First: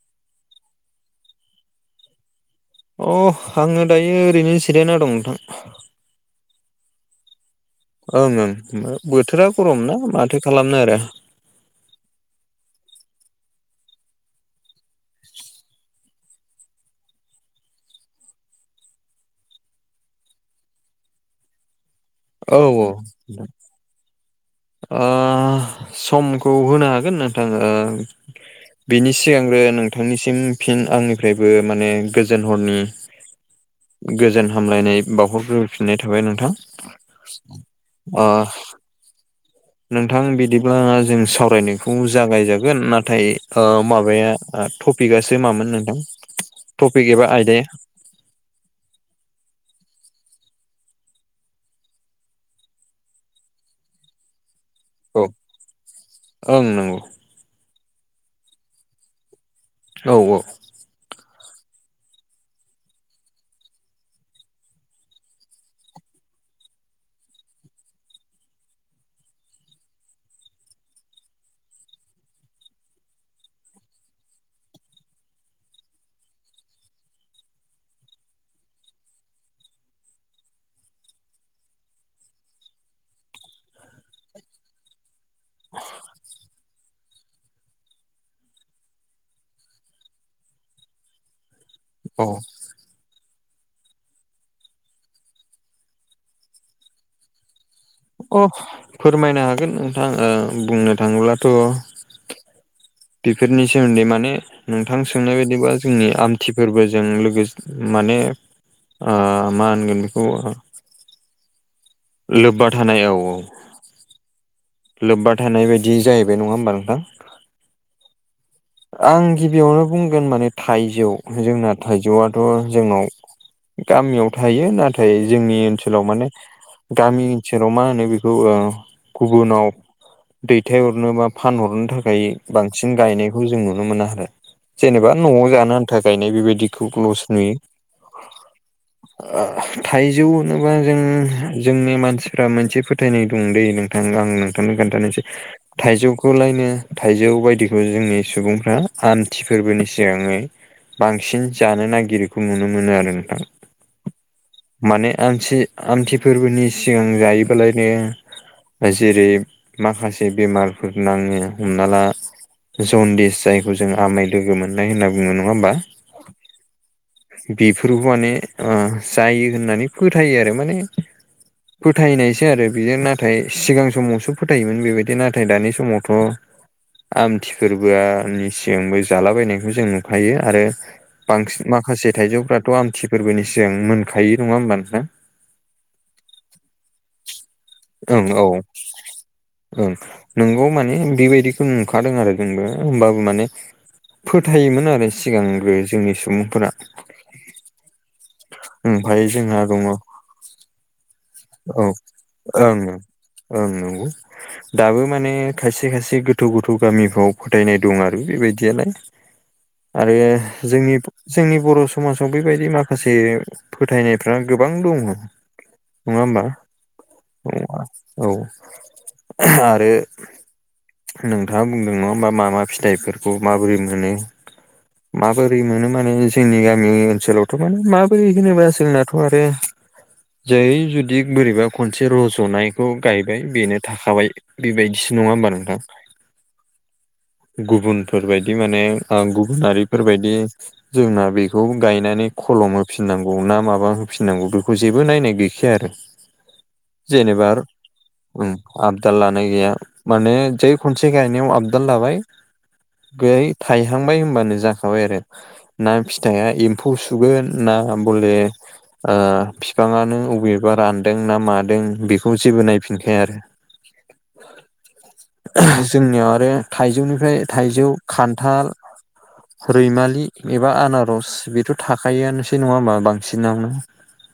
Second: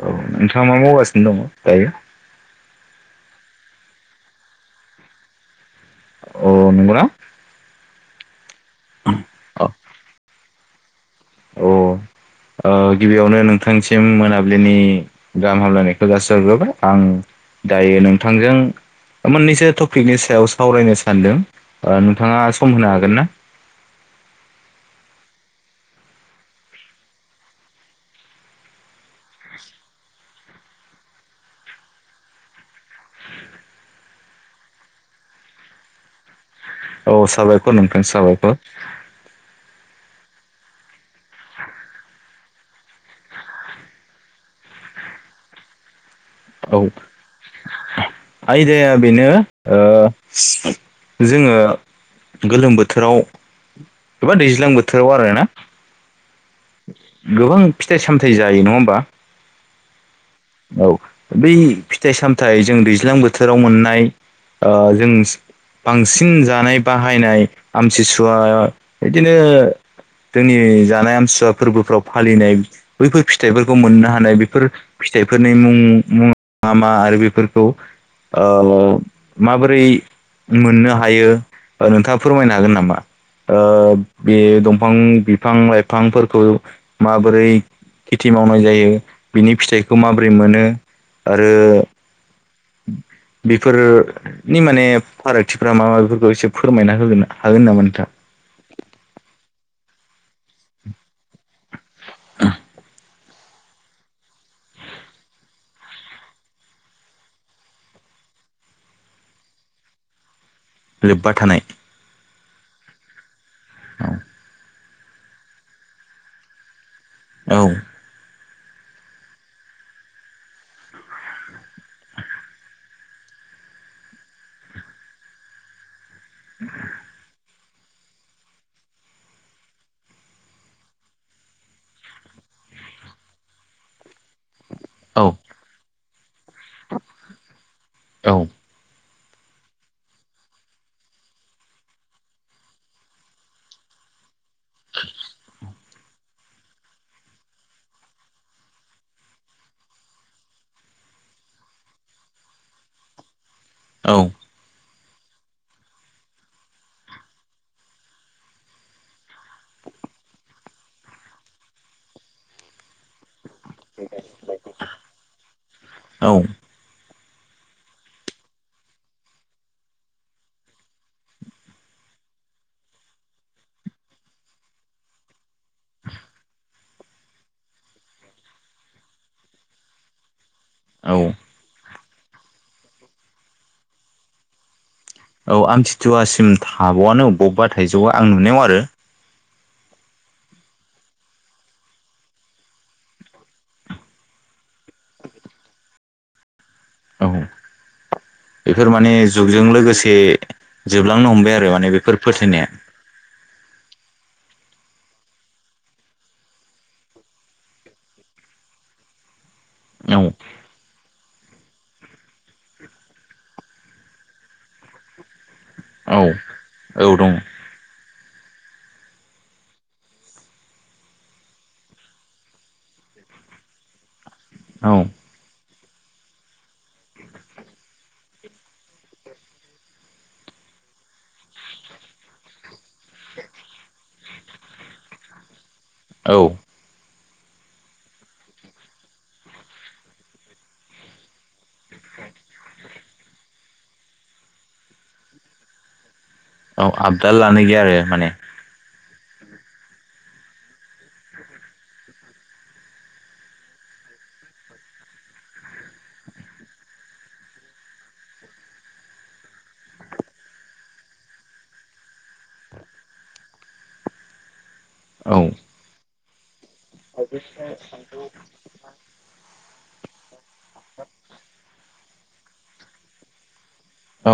औ नोंथाङा मा मावगासिनो दङ दायो। अ आङो दायो ओरैनो जिरायना दं नोंथां। अ नंगौना ओं ओं बोथोरा गरम ना माथो खालामनो आरो औ। गिबियावनो नोंथांसिम मोनाबिलिनि गाहाम हामलायनायखौ जाासहरग्रोबाय आं दायो नोंथांजों मोननैसो टपिकनि सायाव सावरायनो सानदों। नोंथाङा औ सम होनो हागोन ना? औ ओ समखौ होनो हागोन नोंथां बिनि सिगांग्रो नोंथांनिसिम फिन आंनिफ्रायबो माने गोजोन हरनि [inaudible] गोजोन हामलायनाय बावहरग्रोफिननाय थाबाय नोंथां औ साबायखर नोंथां ओ साबायखर नोंथां बिदिब्ला जों सावरायनायखौ जागायजागोन नाथाय। माबाया टपिकसो मामोन नोंथां औ टपिक एबा आयदाया आयदाया बेनो जोङो गोलोम बोथोराव एबा दैज्लां बोथोर बोथोराव औ आरोना ओं नंगौ गोबां फिथाइ सामथायाइ जायो नङा होमबा? औ औ। औ बै फिथाइ सामथायाइ जों दैज्लां बोथोराव मोननाय जों बांसिन जानाय बाहायनाय आमथिसुवा बिदिनो जोंनि जानाय आमसुवा फोरबोफ्राव फालिनाय। बैफोर फिथाइफोरखौ मोननो हानाय बेफोर फिथाइफोरनि मुं मुङा मा मा आरो बेफोरखौ माबोरै मोननो हायो नोंथाङा फोरमायनो हागोन नामा? ओ बे दंफां बिफां लाइफांफोरखौ माबोरै खेथि मावनाय जायो बिनि फिथाइखौ माबोरै मोनो। आरो। अ बेफोरो माने फारागथिफ्रा मा माबिफोरखौ एसे फोरमायना होगोन हागोन नामा नोंथां। अ फोरमायनो हागोन नोंथाङ बुंनो थाङोब्लाथ' [inaudible] बेफोरनि सोमोन्दै माने नोंथां सोंनाय बायदिबा जोंनि आमथि फोरबोजों माने मा होनगोन बेखौ लोब्बा थानाय लोब्बा थानाय औ औ। औ। लोब्बा थानाय बायदि जाहैबाय नङा होमबा नोंथां। औ। आं गिबियावनो बुंगोन माने थाइजौ जोंना थाइजौआथ' जोंनाव गामियाव थायो नाथाय जोंनि ओनसोलाव माने गामि ओनसेराव मा होनो बेखौ गुबुनाव दैथायहरनो बा फानहरनो थाखाय बांसिन गायनायखौ जों नुनो मोना आरो जेनेबा औ न'आव जानो आन्था गायनाय बेबायदिखौ लस नुयो। औ थाइजौ होनोबा जों जोंनि मानसिफ मोनसे फो फोथायनाय दं द दै नोंथां आं नोंथांनो खोन्थानोसै थाइजौखौ लायनो थाइजौ बायदिखौ जोंनि सुबुंफ्रा आमथि फोरबोनि सिगाङै बांसिन जानो नागिरखौ नुनो मोनो आरो नोंथां। औ। माने आमथि आमथि फोरबोनि सिगां जायोबालायनो। जेरै माखासे बेमारफोर नाङो हमना ला जनदिस जाय जों आमाय लोगो मोननाय होनना बुङो नङा होमबा? औ बेफोरखौ माने जायो होननानै फोथायो आरो माने फोथायनायसो आरो बेजों नाथाय सिगां समावसो फोथायोमोन बेबायदि नाथाय दानि समावथ' आमथि फोरबोआनि सिगांबो जालाबायनायखौ जों नुखायो आरो औ। बांसिन माखासे थाइजौफ्राथ' आमथि फोरबोनि सिगां मोनखायो नङा होमबा नोंथां? औ आं थितुवासिम थाबावआनो बबेबा थाइजौआ ओं आं औ नुनायाव आरो ओं नोंगौ माने बेबायदिखौ नुखादों आरो जोंबो होमबाबो माने फोथायोमोन आरो सिगांग्रो जोंनि सुबुंफोरा। औ बेफोर माने ओमफ्राय जोंहा जुगजों दङ लोगोसे जोबलांनो हमबाय आरो औ माने बेफोर फोथायनाया ओं ओं नंगौ दाबो माने खायसे खायसे गोथौ गोथौ गामिफ्राव फोथायनाय दं आरो बेबायदियालाय [inaudible] आरो जोंनि जोंनि बर' समाजाव बेबायदि माखासे फोथायनायफ्रा गोबां दङ। नङा औ होमबा औ औ आरो नोंथाङा बुंदों नङा होमबा मा मा फिथाइफोरखौ माबोरै मोनो? औ माबोरै मोनो माने जोंनि गामि ओनसोलावथ' माने माबोरै होनोब्ला जोंनाथ' आरो जाय बिदिग बोरैबा खनसे रज'नायखौ गायबाय बेनो थाखाबाय बेबायदिसो नङा होमबा नोंथां? औ गुबुनफोरबायायदि माने गुबुनारिफोरबायदि जोंना बेखौ गायनानै खलम होफिननांगौ ना माबा होफिननांगौ बेखौ जेबो नायनाय गैखाया आरो। आबदाल जेनेबा लानो आरो गैया माने आबदाल लानाय गैया माने जे खनसे गायनायाव आबदाल लाबाय बेयाय थायहांबाय होनबानो जाखाबाय आरो। ना फिथाइआ एम्फौ सुगोन ना बले बिफाङआनो अबे एबा रानदों ना मादों बेखौ जेबो नायफिनखाया आरो। औ जोंनियाव आरो थाइजौनिफ्राय थाइजौ खान्थाल रैमालि एबा आनारस बेथ' थाखआनोसै नङा होमा बांसिनावनो। औ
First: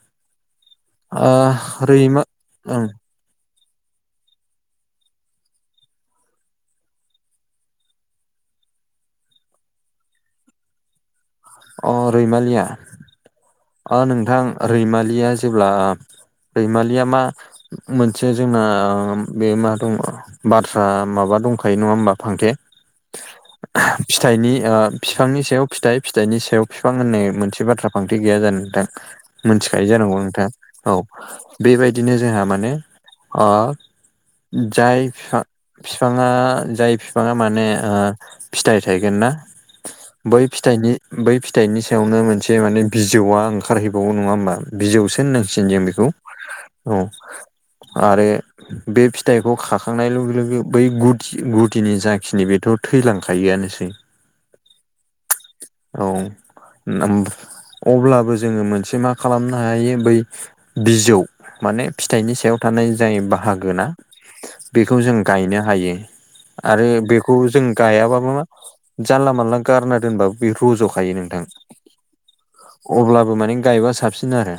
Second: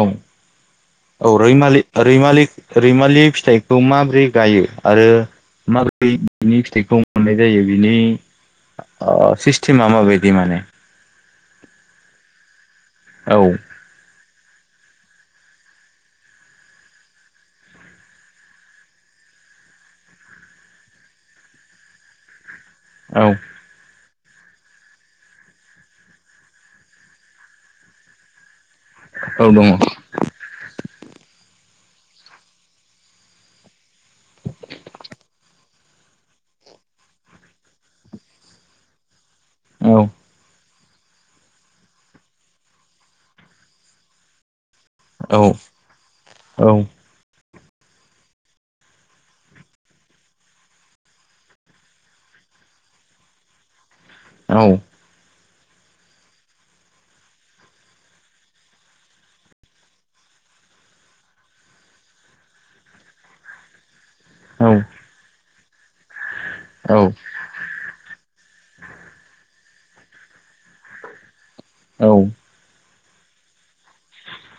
औ ओ रैलि रैमा रैलि ओं रैमालि फिथाइ खौ माब्रै गायो आरो माब्रै बिनि फिथाइखौ मोननाय जायो बिनि अ सिसतेमा माबायदि माने? अ रैमालिया औ नोंथां रैमालिया जेब्ला रैमालिया मा मोनसे जोंना बे मा दङ? बाथ्रा माबा दंखायो नङा होमबा फांथे औ फिथाइनि बिफांनि सायाव फिथाइ फिथाइनि सायाव बिफां होननाय मोनसे बाथ्रा फांथे गैया जानो नोंथां औ दङ मोनथिखायो जानांगौ नोंथाङा? औ बेबायदिनो जोंहा माने जाय बिफां बिफाङा जाय बिफाङा माने फिथाइ थायगोन ना? औ बै फिथाइनि बै फिथाइनि सायावनो मोनसे माने बिजौआ ओंखारहैबावो नङा होमबा? बिजौसो औ होननांसिगोन जों बेखौ औ आरो बे फिथाइखौ खाखांनाय लोगो लोगो बै गुदि गुदिनि जाखिनि बेथ' थैलांखायोआनोसै औ औ अब्लाबो जोङो मोनसे मा खालामनो हायो बै बिजौ माने फिथाइनि सायाव थानाय जाय बाहागोना बेखौ जों गायनो हायो आरो औ बेखौ जों गायाबाबो मा जानला मानला गारना दोनबाबो बे रज'खायो नोंथां। औ अब्लाबो माने गायबा सा बांसिन आरो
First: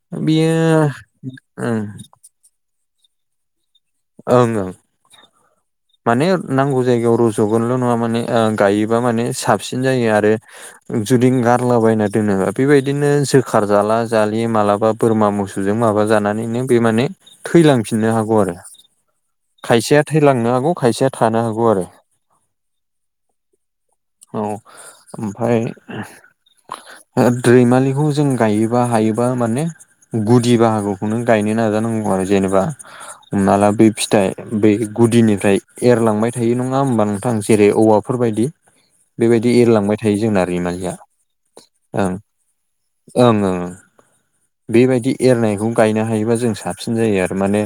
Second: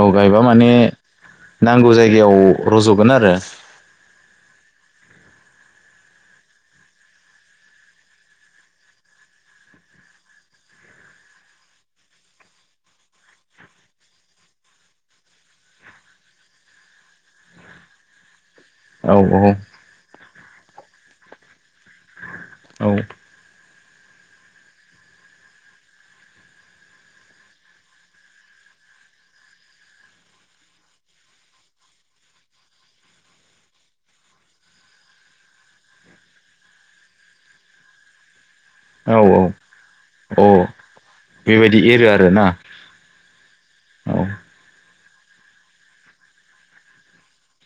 औ गायबा बियो माने ओं नांगौ जायगायाव रज'गोन आरो ओं ओं। [inaudible] माने नांगौ जायगायाव रज'गोनल' नङा माने गायोबा माने साबसिन जायो आरो। जुदि गारलाबायायना दोनोबा बेबायदिनो जोखार जाला जालि मालाबा बोरमा मोसौजों माबा जानानैनो बे माने थैलांफिननो हागौ आरो औ औ। खायसेया थैलांनो हागौ खायसेया थानो हागौ आरो। औ। औ ओमफाय। दैमालिखौ जों गायोबा हायोबा माने। गुदि बाहागोखौनो गायनो नाजानांगौ आरो जेनेबा हमना ला बै फिथाइ बै गुदिनिफ्राय एरलांबाय थायो नङा होमबा नोंथां जेरै औवाफोरबायायदि औ औ बेबायदि एरलांबाय थायो जोंना अ रैमालिया बेबायदि एरो ओं आरोना ओंं ओं। औ। बेबायदि एरनायखौ गायनो हायोबा जों साबसिन जायो आरो माने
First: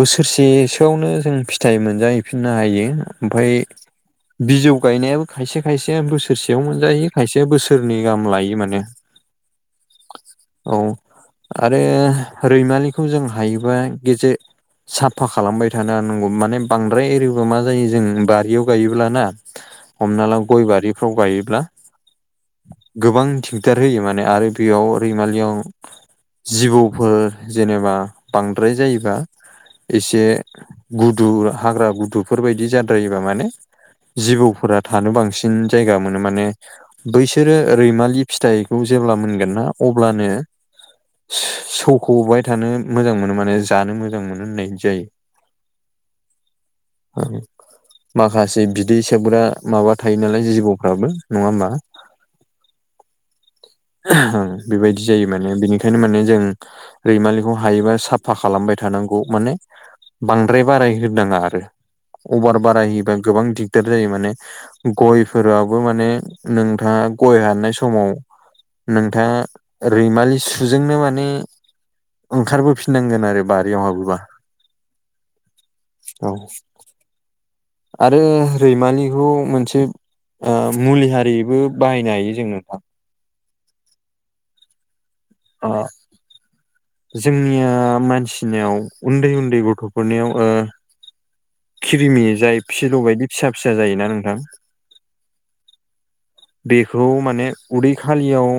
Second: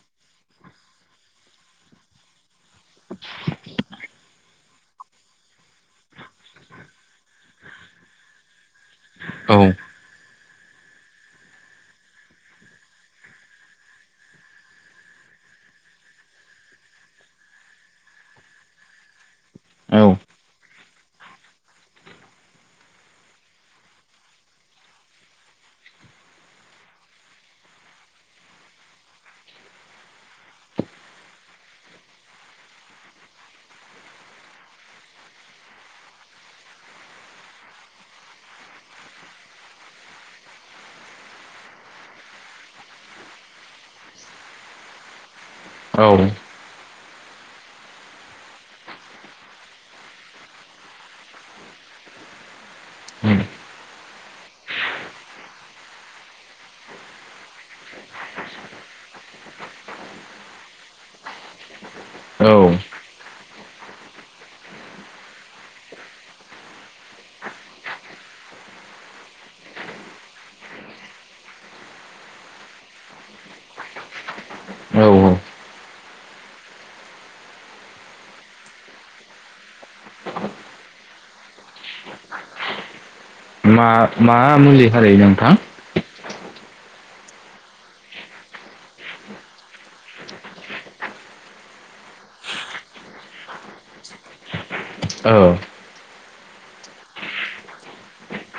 बोसोरसेसोआवनो जों फिथाइ मोनजाहैफिननो हायो ओमफाय बिजौ गायनायाबो खायसे खायसे बोसोरसेयाव मोनजायो खायसे बोसोरनै गाहाम लायो माने। औ। औ आरो रैमालिखौ जों हायोबा गेजेर साफा खालामबाय थानो नांगौ माने बांद्राय एरिबा मा जायो जों बारियाव गायोब्ला ना औ हमनाला गयबारि फाव गायोब्ला गोबां थिगदार होयो माने आरो बेयाव रैमालियाव। जिबौफोर जेनेबा बांद्राय जायोबा एसे गुदु हाग्रा गुदुफोरबायदि जाद्रायोबा माने। जिबौफोरा थानो बांसिन जायगा मोनो माने बैसोरो रैमालि फिथाइखौ जेब्ला मोनगोन ना अब्लानो सौख'बाय थानो मोजां मोनो माने जानो मोजां मोनो होननाय जायो। औ आरो। माखासे बिदै सोबग्रा माबा थायो नालाय जिबौफ्राबो नङा होमबा [inaudible] बेबायदि जायो माने बिनिखायनो माने जों रैमालिखौ हायोबा साफा खालामबाय थानांगौ माने बांद्राय बारायहनााङा आरो अभार बाराय औ होयोबा गोबां दिगदार जायो माने। गयफोराबो माने नोंथाङा गय हारनाय समाव नोंथाङा रैमालि सुजोंनो माने ओंखारबोफिननांगोन आरो बारियाव हाबोबा औ औ आरो रैमलिखौ मोनसे। मुलि हारिबो बाहायनो हायो जों नोंथां। मा मा मुलि हायो नोंथां। द जोंनिया मानसिनियाव उन्दै उन्दै गथ'फोरनियाव खिरिमि जाय फिलौ बायदि फिसा फिसा जायोना नोंथां औ। बेखौ माने उदै खालियाव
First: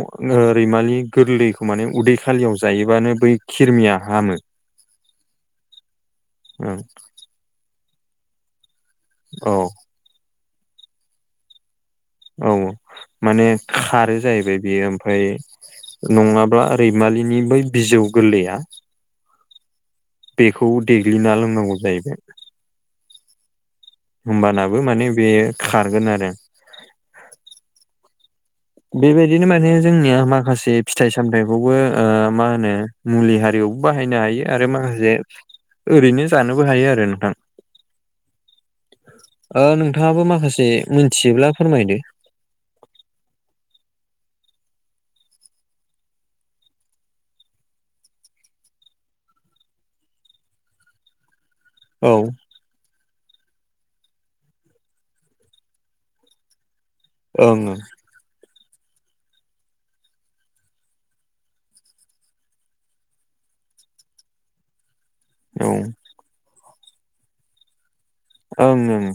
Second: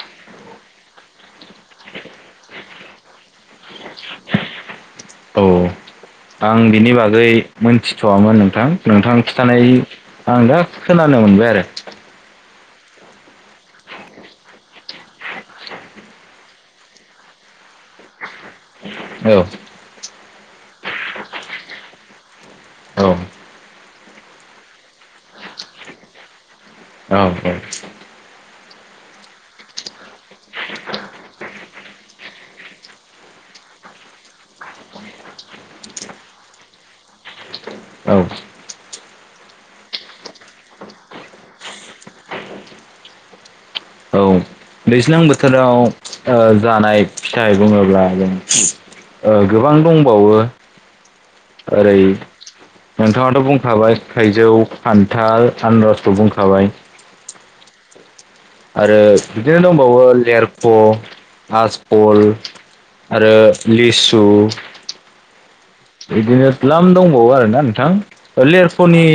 ओरैमालि गोरलैखौ माने उदै खालियाव जायोबानो बै खिरमिया हामो। औ। आं औ बिनि बागै मोनथिथ'वामोन नोंथां नोंथां खिथानाय आं दा खोनानो मोनबाय आरो औ माने खारो जाहैबाय बियो ओमफ्राय नङाब्ला रैमालिनि बै बिजौ गोरलैया औ बेखौ देग्लिना लोंनांगौ जाहैबाय औ होमबानाबो माने बेयो खारगोन आरो औ औ बेबायदिनो माने जोंनिया माखासे फिथाइ सामथायाइखौबो मा होनो मुलि हारियावबो बाहायनो हायो आरो माखासे ओरैनो जानोबो हायो आरो नोंथां। औ ओ नोंथाङाबो माखासे मिथियोब्ला फोरमायदो औ दैज्लां बोथोराव जानाय फिथाइ बुङोब्ला जों गोबां दंबावो ओरै औ नोंथाङाथ' बुंखाबाय थाइजौ खान्थाल आनरसखौ बुंखाबाय ओं ओं आरो बिदिनो दंबावो लेरख' आजबल आरो लिसु ओं बिदिनो द्लाम दंबावो आरोना नोंथां औ ओं ओं लेरक'नि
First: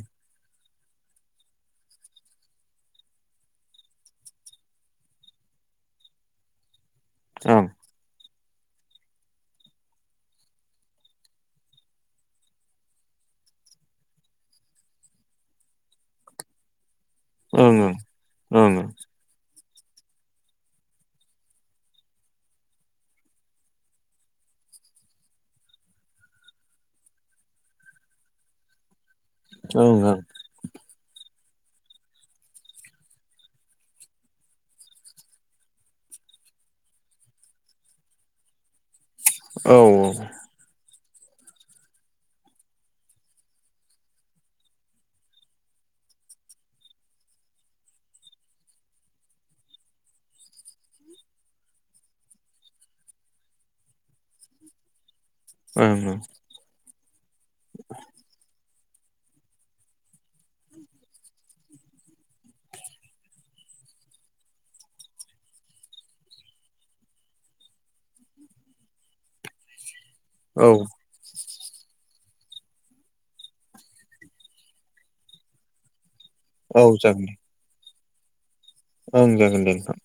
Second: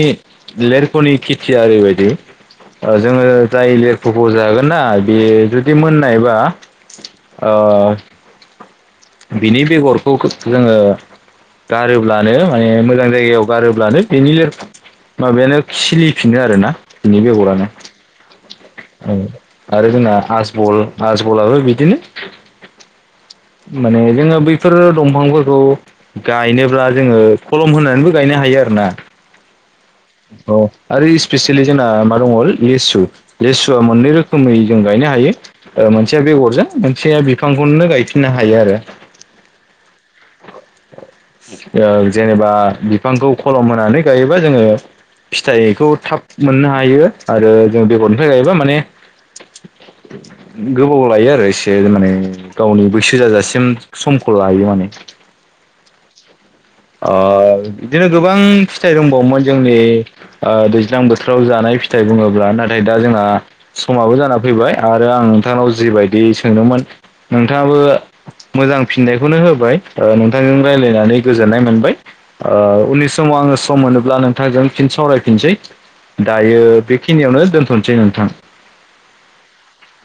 लिरख'नि खेथिया ओरैबायदि जोङो जाय लिरख'खौ जागोन ना बेयो जुदि मोननायबा ओ बिनि बेगरखौ जोङो गारोब्लानो माने मोजां जायगायाव गारोब्लानो बेनि माबायानो खिलिफिनो आरोना बिनि बेगरानो ओं ओं ओं ओं औ आरो जोंना आजबल आजबलाबो बिदिनो माने जोङो बैफोरो दंफांफोरखौ गायनोब्ला जोङो खलम होनानैबो गायनो हायो आरो ना औ ओं अ आरो स्पेसियेलि जोंना मा दङ' लिसु लेसुवा मोननै रोखोमै जों गायनो हायो मोनसेया बेगरजों मोनसेया बिफांखौनो गायफिननो हायो आरो औ जेनेबा बिफांखौ खलम होनानै गायोबा जोङो फिथाइखौ थाब मोननो हायो आरो जों बेगरनिफ्राय गायोबा माने [inaudible] गोबाव लायो आरो एसे माने गावनि बैसो जाजासिम समखौ लायो माने ओं ओं अ बिदिनो गोबां फिथाइ दंबावोमोन जोंनि दैज्लां बोथोराव जानाय फिथाइ बुङोब्ला नाथाय दा जोंहा समाबो जाना फैबाय आरो आं नोंथांनाव जिबायदि सोंदोंमोन नोंथाङाबो मोजां फिननायखौनो होबाय नोंथांजों ओं रायज्लायनानै गोजोननाय मोनबाय उननि समाव आङो सम मोनोब्ला नोंथांजों फिन सावरायफिनसै दायो औ जागोन दे बेखिनियावनो दोनथ'सै नोंथां। ओं जागोन दे नोंथां।